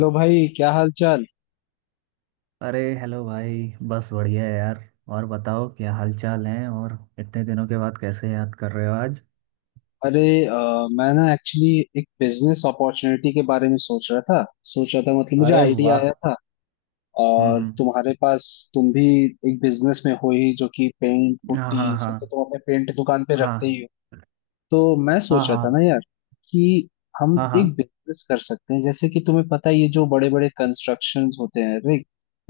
लो भाई क्या हाल चाल। अरे हेलो भाई। बस बढ़िया है यार। और बताओ क्या हालचाल है और इतने दिनों के बाद कैसे याद कर रहे हो आज। अरे मैं ना एक्चुअली एक बिजनेस अपॉर्चुनिटी के बारे में सोच रहा था। सोच रहा था मतलब मुझे अरे आइडिया वाह। आया था। और हम्म। तुम्हारे पास तुम भी एक बिजनेस में हो ही जो कि पेंट हाँ पुट्टी ये हाँ सब तो तुम अपने पेंट दुकान पे रखते हाँ ही हो। तो मैं हाँ सोच रहा था हाँ ना यार कि हम हाँ हाँ एक बिजनेस कर सकते हैं, जैसे कि तुम्हें पता है ये जो बड़े बड़े कंस्ट्रक्शंस होते हैं,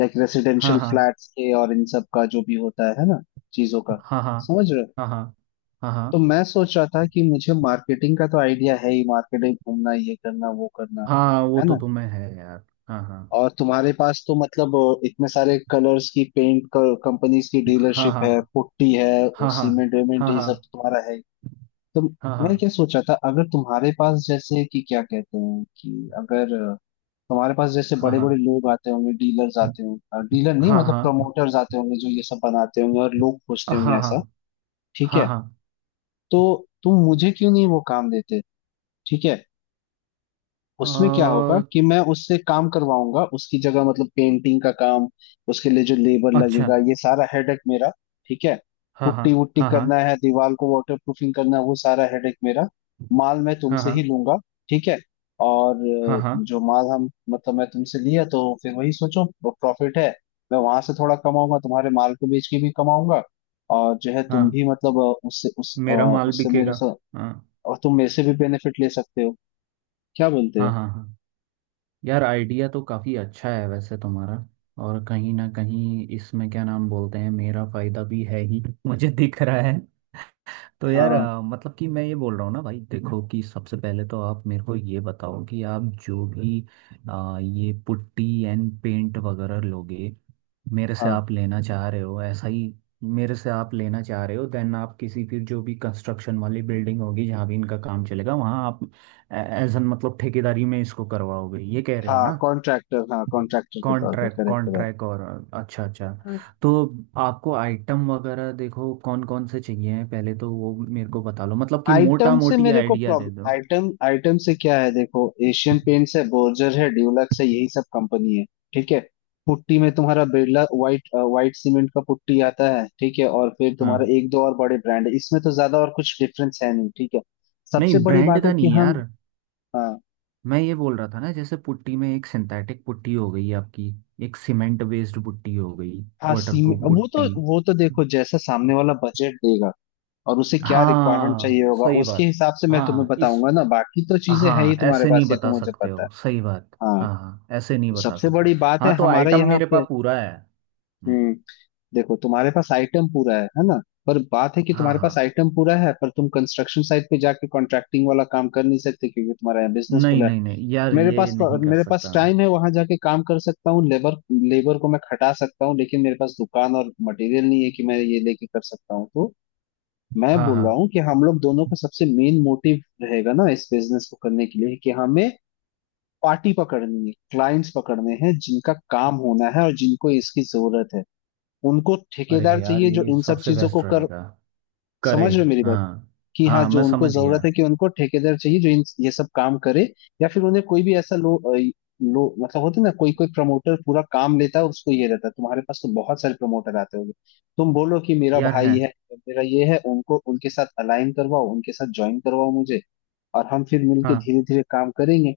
लाइक रेसिडेंशियल हाँ फ्लैट्स के और इन सब का जो भी होता है ना, चीजों का। हाँ हाँ समझ रहे हो? हाँ हाँ हाँ हाँ हाँ हाँ तो हाँ, मैं सोच रहा था कि मुझे मार्केटिंग का तो आइडिया है ही, मार्केटिंग, घूमना, ये करना वो करना, हाँ, वो है तो ना। तुम्हें है यार। हाँ हाँ और तुम्हारे पास तो मतलब इतने सारे कलर्स की पेंट कंपनीज की हाँ डीलरशिप हाँ है, पुट्टी है और हाँ सीमेंट वेमेंट हाँ ये सब हाँ तुम्हारा है ही। तो हाँ मैं हाँ क्या सोच रहा था, अगर तुम्हारे पास जैसे कि क्या कहते हैं कि, अगर तुम्हारे पास जैसे हाँ बड़े हाँ बड़े लोग आते होंगे, डीलर्स आते होंगे, डीलर नहीं हाँ हाँ मतलब हाँ प्रमोटर्स आते होंगे जो ये सब बनाते होंगे और लोग खोजते होंगे ऐसा। हाँ ठीक हाँ है। हाँ हाँ। तो तुम मुझे क्यों नहीं वो काम देते। ठीक है। उसमें क्या होगा कि मैं उससे काम करवाऊंगा उसकी जगह, मतलब पेंटिंग का काम, उसके लिए जो लेबर अच्छा। लगेगा, ये सारा हेडेक मेरा। ठीक है। हाँ हाँ पुट्टी वुट्टी हाँ हाँ करना है, दीवार को वाटर प्रूफिंग करना है, वो सारा हेडेक मेरा। माल मैं तुमसे ही हाँ लूंगा। ठीक है। और हाँ हाँ हाँ जो माल हम मतलब मैं तुमसे लिया तो फिर वही सोचो, प्रॉफिट है। मैं वहां से थोड़ा कमाऊंगा, तुम्हारे माल को बेच के भी कमाऊंगा। और जो है तुम हाँ। भी मतलब उससे उस मेरा माल उससे मेरे बिकेगा। साथ। हाँ और तुम मेरे से भी बेनिफिट ले सकते हो। क्या बोलते हाँ हो। हाँ हाँ। यार आइडिया तो काफ़ी अच्छा है वैसे तुम्हारा। और कहीं ना कहीं इसमें क्या नाम बोलते हैं मेरा फायदा भी है ही मुझे दिख रहा है। तो यार हाँ मतलब कि मैं ये बोल रहा हूँ ना भाई देखो कि सबसे पहले तो आप मेरे को ये बताओ कि आप जो भी ये पुट्टी एंड पेंट वगैरह लोगे। मेरे से हाँ आप लेना चाह रहे हो ऐसा ही। मेरे से आप लेना चाह रहे हो देन आप किसी फिर जो भी कंस्ट्रक्शन वाली बिल्डिंग होगी जहाँ भी इनका काम चलेगा वहाँ आप एज एन मतलब ठेकेदारी में इसको करवाओगे ये कह रहे हो हाँ ना। कॉन्ट्रैक्टर, हाँ कॉन्ट्रैक्टर के तौर पे, कॉन्ट्रैक्ट करेक्ट करेक्ट। कॉन्ट्रैक्ट और अच्छा अच्छा। हाँ, तो आपको आइटम वगैरह देखो कौन कौन से चाहिए हैं पहले तो वो मेरे को बता लो मतलब कि मोटा आइटम से मोटी मेरे को आइडिया दे प्रॉब्लम, दो। आइटम आइटम से क्या है, देखो। एशियन पेंट्स है, बोर्जर है, ड्यूलक्स है, यही सब कंपनी है। ठीक है। पुट्टी में तुम्हारा बिरला व्हाइट, व्हाइट सीमेंट का पुट्टी आता है, ठीक है, और फिर हाँ। तुम्हारा एक दो और बड़े ब्रांड है, इसमें तो ज्यादा और कुछ डिफरेंस है नहीं। ठीक है। सबसे नहीं बड़ी ब्रांड बात है का कि नहीं यार। हम, हाँ मैं ये बोल रहा था ना जैसे पुट्टी में एक सिंथेटिक पुट्टी हो गई आपकी। एक सीमेंट बेस्ड पुट्टी हो गई। हाँ, सीमेंट वाटरप्रूफ वो तो पुट्टी। वो तो देखो जैसा सामने वाला बजट देगा और उसे क्या रिक्वायरमेंट हाँ चाहिए होगा, सही उसके बात। हिसाब से मैं हाँ तुम्हें हाँ, इस बताऊंगा ना, बाकी तो चीजें हैं ही हाँ तुम्हारे ऐसे नहीं पास, ये तो बता मुझे सकते पता है। हो सही बात। हाँ, हाँ हाँ ऐसे नहीं बता सबसे सकते हो। बड़ी बात है हाँ तो हमारा आइटम यहाँ मेरे पे। पास पूरा है। हम्म, हम्म देखो, तुम्हारे पास आइटम पूरा है ना, पर बात है कि हाँ तुम्हारे पास हाँ। आइटम पूरा है, पर तुम कंस्ट्रक्शन साइट पे जाके कॉन्ट्रैक्टिंग वाला काम कर नहीं सकते क्योंकि तुम्हारा यहाँ बिजनेस नहीं खुला है। नहीं नहीं यार मेरे ये पास नहीं कर मेरे पास सकता मैं। टाइम है, वहां जाके काम कर सकता हूँ, लेबर लेबर को मैं खटा सकता हूँ, लेकिन मेरे पास दुकान और मटेरियल नहीं है कि मैं ये लेके कर सकता हूँ। तो मैं हाँ बोल हाँ। रहा हूँ कि हम लोग दोनों का सबसे मेन मोटिव रहेगा ना इस बिजनेस को करने के लिए कि हमें पार्टी पकड़नी है, क्लाइंट्स पकड़ने हैं, जिनका काम होना है और जिनको इसकी जरूरत है। उनको अरे ठेकेदार यार चाहिए जो ये इन सब सबसे चीजों को बेस्ट कर। रहेगा करे। समझ रहे हो मेरी बात, हाँ कि हाँ हाँ जो मैं उनको समझ जरूरत गया। है कि उनको ठेकेदार चाहिए जो इन ये सब काम करे। या फिर उन्हें कोई भी ऐसा लो, लो मतलब होते ना कोई कोई प्रमोटर पूरा काम लेता है और उसको ये रहता है, तुम्हारे पास तो बहुत सारे प्रमोटर आते होंगे। तुम बोलो कि मेरा यार भाई है। है, मेरा ये है, उनको उनके साथ अलाइन करवाओ, उनके साथ ज्वाइन करवाओ मुझे। और हम फिर मिलके हाँ धीरे धीरे काम करेंगे।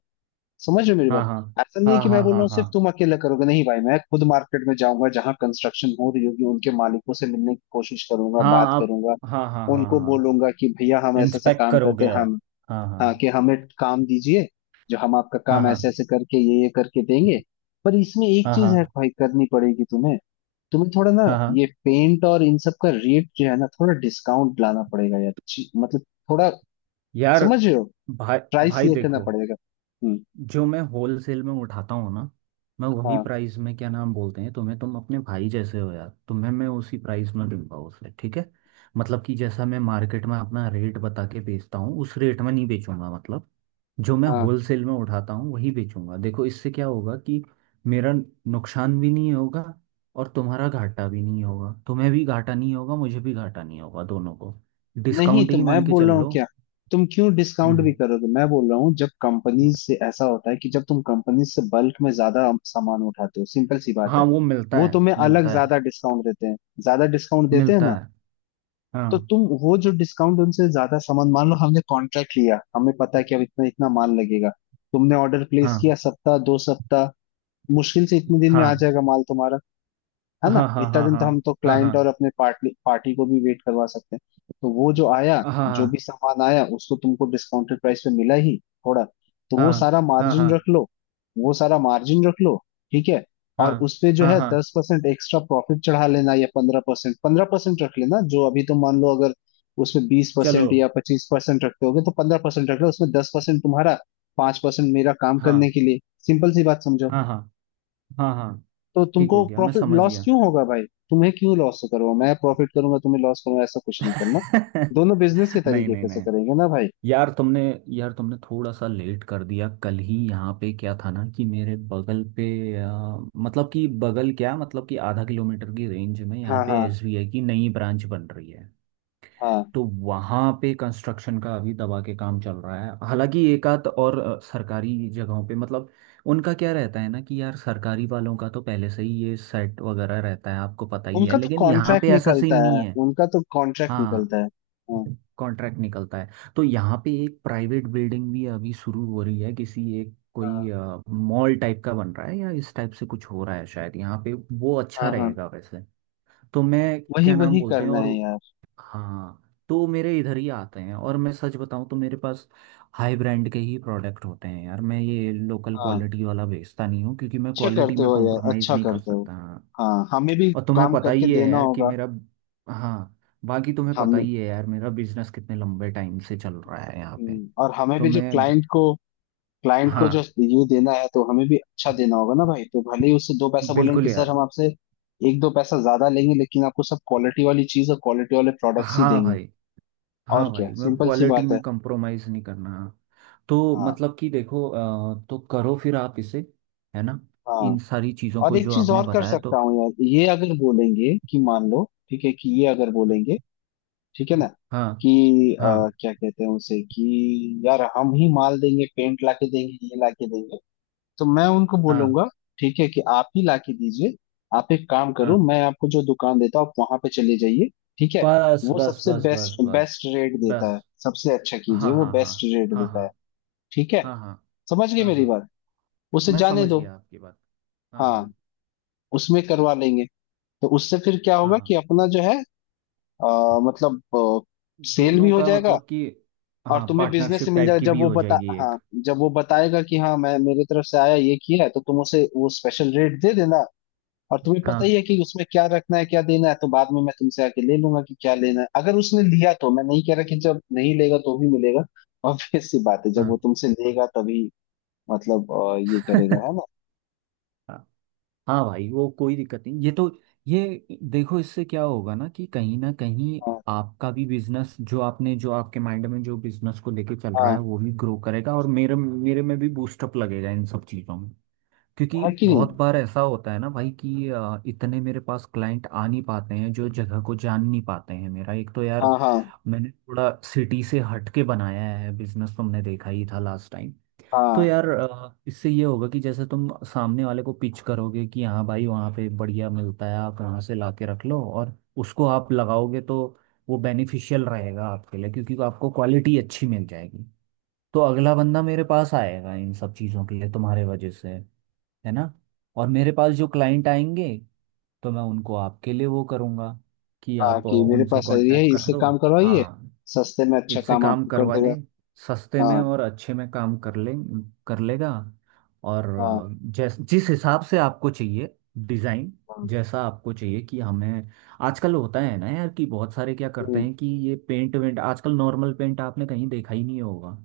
समझ रहे हो मेरी हाँ बात। हाँ ऐसा नहीं है हाँ कि मैं हाँ बोल रहा हाँ हूँ सिर्फ हाँ। तुम अकेले करोगे, नहीं भाई, मैं खुद मार्केट में जाऊंगा जहां कंस्ट्रक्शन हो रही होगी, उनके मालिकों से मिलने की कोशिश करूंगा, बात हाँ आप करूंगा। हाँ हाँ हाँ उनको हाँ। बोलूंगा कि भैया हम ऐसा ऐसा इंस्पेक्ट काम करते करोगे हैं आप। हम, हाँ हाँ हाँ, कि हमें काम दीजिए, जो हम आपका हाँ काम ऐसे हाँ ऐसे करके, ये करके देंगे। पर इसमें एक हाँ चीज हाँ है भाई, करनी पड़ेगी तुम्हें। तुम्हें थोड़ा ना, हाँ हाँ। ये पेंट और इन सब का रेट जो है ना, थोड़ा डिस्काउंट लाना पड़ेगा यार, मतलब थोड़ा, यार। समझ रहे हो, भाई। प्राइस भाई ये करना देखो पड़ेगा। हम्म। जो मैं होलसेल में उठाता हूँ ना मैं वही हाँ प्राइस में क्या नाम बोलते हैं तुम्हें तुम अपने भाई जैसे हो यार तुम्हें मैं उसी प्राइस में दूंगा उसे ठीक है। मतलब कि जैसा मैं मार्केट में अपना रेट बता के बेचता हूँ उस रेट में नहीं बेचूंगा मतलब। जो मैं हाँ। होलसेल में उठाता हूँ वही बेचूंगा देखो इससे क्या होगा कि मेरा नुकसान भी नहीं होगा। और तुम्हारा घाटा भी नहीं होगा तुम्हें भी घाटा नहीं होगा मुझे भी घाटा नहीं होगा दोनों को। नहीं डिस्काउंट तो ही मैं मान के बोल चल रहा हूँ लो। क्या, तुम क्यों डिस्काउंट भी हम्म। करोगे, मैं बोल रहा हूँ जब कंपनी से ऐसा होता है कि जब तुम कंपनी से बल्क में ज्यादा सामान उठाते हो, सिंपल सी बात हाँ है। वो मिलता वो है। तुम्हें अलग मिलता है। ज्यादा डिस्काउंट देते हैं, ज्यादा डिस्काउंट देते हैं मिलता ना। है। तो हाँ तुम वो जो डिस्काउंट उनसे ज्यादा सामान, मान लो हमने कॉन्ट्रैक्ट लिया, हमें पता है कि अब इतना इतना माल लगेगा, तुमने ऑर्डर प्लेस किया, हाँ सप्ताह 2 सप्ताह मुश्किल से इतने दिन में आ हाँ जाएगा माल तुम्हारा, है ना। हाँ हाँ इतना हाँ हाँ दिन तो हम तो हाँ क्लाइंट हाँ और अपने पार्टी पार्टी को भी वेट करवा सकते हैं। तो वो जो आया, हाँ हाँ जो भी हाँ सामान आया उसको तुमको डिस्काउंटेड प्राइस पे मिला ही थोड़ा, तो वो हाँ सारा हाँ मार्जिन रख हाँ लो, वो सारा मार्जिन रख लो। ठीक है। और हाँ उस पे जो हाँ है हाँ, 10% एक्स्ट्रा प्रॉफिट चढ़ा लेना या 15%, 15% रख लेना, जो अभी तुम, मान लो अगर उसमें बीस चलो। परसेंट या 25% रखते होगे तो 15% रख लो उसमें, 10% तुम्हारा, 5% मेरा काम हाँ करने के लिए। सिंपल सी बात समझो। हाँ हाँ हाँ हाँ। तो ठीक तुमको हो गया मैं प्रॉफिट समझ लॉस गया क्यों होगा भाई। तुम्हें क्यों लॉस करूंगा, मैं प्रॉफिट करूंगा तुम्हें लॉस करूंगा, ऐसा कुछ नहीं करना। दोनों बिजनेस के नहीं तरीके नहीं कैसे नहीं। करेंगे ना भाई। यार तुमने यार तुमने थोड़ा सा लेट कर दिया कल ही यहाँ पे क्या था ना कि मेरे बगल पे आ, मतलब कि बगल क्या मतलब कि आधा किलोमीटर की रेंज में हाँ यहाँ पे हाँ एसबीआई की नई ब्रांच बन रही है। हाँ। तो वहाँ पे कंस्ट्रक्शन का अभी दबा के काम चल रहा है हालांकि एक आध और सरकारी जगहों पे मतलब उनका क्या रहता है ना कि यार सरकारी वालों का तो पहले से ही ये सेट वगैरह रहता है आपको पता ही है उनका तो लेकिन यहाँ कॉन्ट्रैक्ट पे ऐसा निकलता सीन है, नहीं है। उनका तो कॉन्ट्रैक्ट हाँ निकलता है। हाँ कॉन्ट्रैक्ट निकलता है। तो यहाँ पे एक प्राइवेट बिल्डिंग भी अभी शुरू हो रही है किसी एक हाँ कोई मॉल टाइप का बन रहा है या इस टाइप से कुछ हो रहा है शायद यहाँ पे। वो अच्छा हाँ हाँ। रहेगा वैसे। तो मैं वही क्या नाम वही बोलते हैं करना और है यार। हाँ तो मेरे इधर ही आते हैं। और मैं सच बताऊं तो मेरे पास हाई ब्रांड के ही प्रोडक्ट होते हैं यार। मैं ये लोकल हाँ, क्वालिटी वाला बेचता नहीं हूँ क्योंकि मैं अच्छे क्वालिटी करते में हो यार, कॉम्प्रोमाइज़ अच्छा नहीं कर करते हो। सकता। हाँ। हाँ, हमें भी और तुम्हें काम पता करके ही है देना यार कि होगा। मेरा। हाँ बाकी तुम्हें पता हमें ही है यार मेरा बिजनेस कितने लंबे टाइम से चल रहा है यहाँ पे। और हमें तो भी जो मैं। क्लाइंट को, क्लाइंट को जो हाँ रिव्यू देना है तो हमें भी अच्छा देना होगा ना भाई, तो भले ही उससे दो पैसा बोलेंगे बिल्कुल कि सर यार। हम आपसे एक दो पैसा ज्यादा लेंगे लेकिन आपको सब क्वालिटी वाली चीज और क्वालिटी वाले प्रोडक्ट्स ही हाँ देंगे। भाई। और हाँ भाई क्या, मैं सिंपल सी क्वालिटी बात में है। कंप्रोमाइज़ नहीं करना। तो हाँ मतलब कि देखो तो करो फिर आप इसे है ना हाँ। इन सारी चीज़ों और को एक जो चीज आपने और कर बताया तो। सकता हूँ यार, ये अगर बोलेंगे कि, मान लो, ठीक है, कि ये अगर बोलेंगे, ठीक है ना, हाँ कि हाँ क्या कहते हैं उसे कि यार हम ही माल देंगे, पेंट लाके देंगे, ये लाके देंगे, तो मैं उनको हाँ बोलूंगा ठीक है कि आप ही लाके दीजिए, आप एक काम करो, हाँ। मैं आपको जो दुकान देता हूँ आप वहां पे चले जाइए। ठीक है। बस वो बस सबसे बस बस बेस्ट, बस बेस्ट रेट देता है, बस। सबसे अच्छा कीजिए, हाँ वो हाँ हाँ बेस्ट रेट हाँ देता है। हाँ ठीक है। हाँ हाँ समझ गए हाँ मेरी हाँ। बात। उसे मैं जाने समझ दो। गया आपकी बात। हाँ हाँ हाँ उसमें करवा लेंगे। तो उससे फिर क्या होगा कि हाँ। अपना जो है अ, मतलब सेल भी दोनों हो का जाएगा। मतलब कि और हाँ तुम्हें बिजनेस से पार्टनरशिप मिल टाइप जाएगा। की जब भी वो हो बता जाएगी एक। हाँ, जब वो बताएगा कि हाँ मैं मेरे तरफ से आया ये किया है, तो तुम उसे वो स्पेशल रेट दे देना। और तुम्हें पता हाँ ही है कि उसमें क्या रखना है क्या देना है, तो बाद में मैं तुमसे आके ले लूंगा कि क्या लेना है, अगर उसने लिया तो। मैं नहीं कह रहा कि जब नहीं लेगा तो भी मिलेगा, ऑब्वियस सी बात है जब वो तुमसे लेगा तभी, मतलब ये करेगा, हाँ है ना। हाँ भाई वो कोई दिक्कत नहीं ये तो। ये देखो इससे क्या होगा ना कि कहीं ना कहीं हाँ आपका भी बिजनेस जो आपने जो आपके माइंड में जो बिजनेस को लेके चल रहा हाँ, है वो भी ग्रो करेगा और मेरे मेरे में भी बूस्टअप लगेगा इन सब चीज़ों में। क्योंकि है कि नहीं। बहुत बार ऐसा होता है ना भाई कि इतने मेरे पास क्लाइंट आ नहीं पाते हैं जो जगह को जान नहीं पाते हैं मेरा एक तो यार हाँ हाँ मैंने थोड़ा सिटी से हट के बनाया है बिजनेस तुमने देखा ही था लास्ट टाइम। तो हाँ यार इससे ये होगा कि जैसे तुम सामने वाले को पिच करोगे कि हाँ भाई वहाँ पे बढ़िया मिलता है आप वहाँ से लाके रख लो और उसको आप लगाओगे तो वो बेनिफिशियल रहेगा आपके लिए क्योंकि आपको क्वालिटी अच्छी मिल जाएगी। तो अगला बंदा मेरे पास आएगा इन सब चीज़ों के लिए तुम्हारे वजह से है ना। और मेरे पास जो क्लाइंट आएंगे तो मैं उनको आपके लिए वो करूँगा कि हाँ, आप कि मेरे उनसे पास ये है, कांटेक्ट कर इससे लो। काम करवाइए, हाँ सस्ते में अच्छा इससे काम काम आपको कर करवा देगा। ले सस्ते में हाँ और अच्छे में काम कर ले। कर लेगा। और हाँ जैस जिस हिसाब से आपको चाहिए डिज़ाइन हाँ। जैसा आपको चाहिए कि हमें आजकल होता है ना यार कि बहुत सारे क्या करते हम्म, हैं कि ये पेंट वेंट आजकल नॉर्मल पेंट आपने कहीं देखा ही नहीं होगा।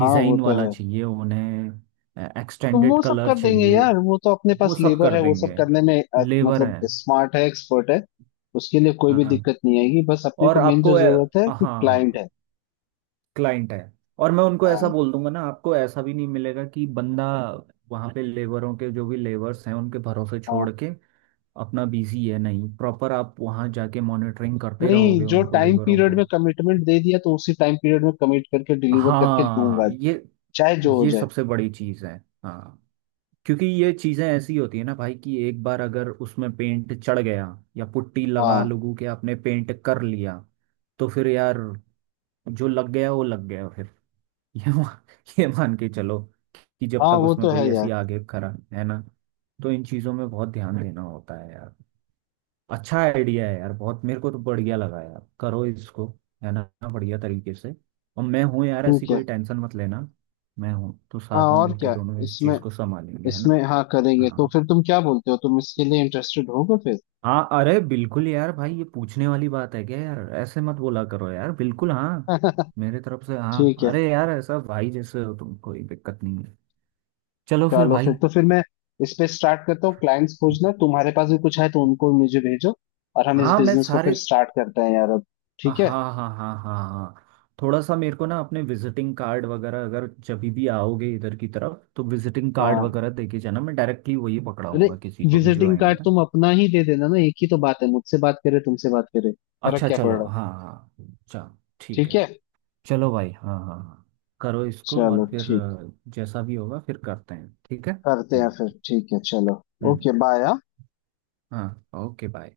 हाँ वो तो वाला है। चाहिए उन्हें तो एक्सटेंडेड वो सब कलर कर देंगे चाहिए। यार, वो तो अपने पास वो सब लेबर कर है, वो सब देंगे। करने में लेबर मतलब है। स्मार्ट है, एक्सपर्ट है। उसके लिए कोई भी हाँ दिक्कत नहीं आएगी, बस अपने और को मेन आपको जो जरूरत है कि क्लाइंट हाँ है। क्लाइंट है। और मैं उनको ऐसा हाँ बोल दूंगा ना आपको ऐसा भी नहीं मिलेगा कि बंदा वहाँ पे लेबरों के जो भी लेबर्स हैं उनके भरोसे छोड़ हाँ। के अपना बिजी है नहीं प्रॉपर आप वहाँ जाके मॉनिटरिंग करते नहीं रहोगे जो उनको टाइम लेबरों पीरियड को। में कमिटमेंट दे दिया तो उसी टाइम पीरियड में कमिट करके डिलीवर करके हाँ दूंगा, ये चाहे जो हो जाए। सबसे बड़ी चीज़ है। हाँ क्योंकि ये चीज़ें ऐसी होती है ना भाई कि एक बार अगर उसमें पेंट चढ़ गया या पुट्टी लगा हाँ, लोगों के आपने पेंट कर लिया तो फिर यार जो लग गया वो लग गया फिर। ये मा- ये मान के चलो कि जब हाँ तक वो उसमें तो है कोई यार। ऐसी आगे खरा है ना। तो इन चीजों में बहुत ध्यान देना होता है यार। अच्छा आइडिया है यार बहुत मेरे को तो बढ़िया लगा यार करो इसको है ना बढ़िया तरीके से। और मैं हूँ यार ऐसी ठीक है। कोई टेंशन मत लेना। मैं हूँ तो हाँ साथ में और मिलकर क्या। दोनों इस इसमें चीज को संभालेंगे है ना। इसमें हाँ करेंगे तो हाँ फिर तुम क्या बोलते हो, तुम इसके लिए इंटरेस्टेड होगे फिर। हाँ अरे बिल्कुल यार भाई ये पूछने वाली बात है क्या यार ऐसे मत बोला करो यार बिल्कुल हाँ। मेरे तरफ से हाँ ठीक है। अरे यार ऐसा भाई जैसे हो तुम कोई दिक्कत नहीं है। चलो फिर चलो फिर, भाई। तो फिर मैं इस पे स्टार्ट करता हूँ क्लाइंट्स खोजना, तुम्हारे पास भी कुछ है तो उनको मुझे भेजो, और हम इस हाँ मैं बिजनेस को फिर सारे स्टार्ट करते हैं यार अब। हाँ ठीक है। हाँ हाँ हाँ हाँ। थोड़ा सा मेरे को ना अपने विजिटिंग कार्ड वगैरह अगर जब भी आओगे इधर की तरफ तो विजिटिंग कार्ड हाँ वगैरह देके जाना मैं डायरेक्टली वही अरे, पकड़ाऊंगा किसी को भी जो विजिटिंग आएंगे कार्ड ना। तुम अपना ही दे देना ना, एक ही तो बात है, मुझसे बात करे तुमसे बात करे, फर्क अच्छा क्या पड़ चलो रहा। हाँ हाँ। चलो। ठीक ठीक है। है। चलो भाई हाँ हाँ हाँ। करो इसको चलो और फिर ठीक, जैसा भी होगा फिर करते हैं ठीक है करते हैं हम्म। फिर, ठीक है चलो। हम्म, ओके बाय। हाँ ओके बाय।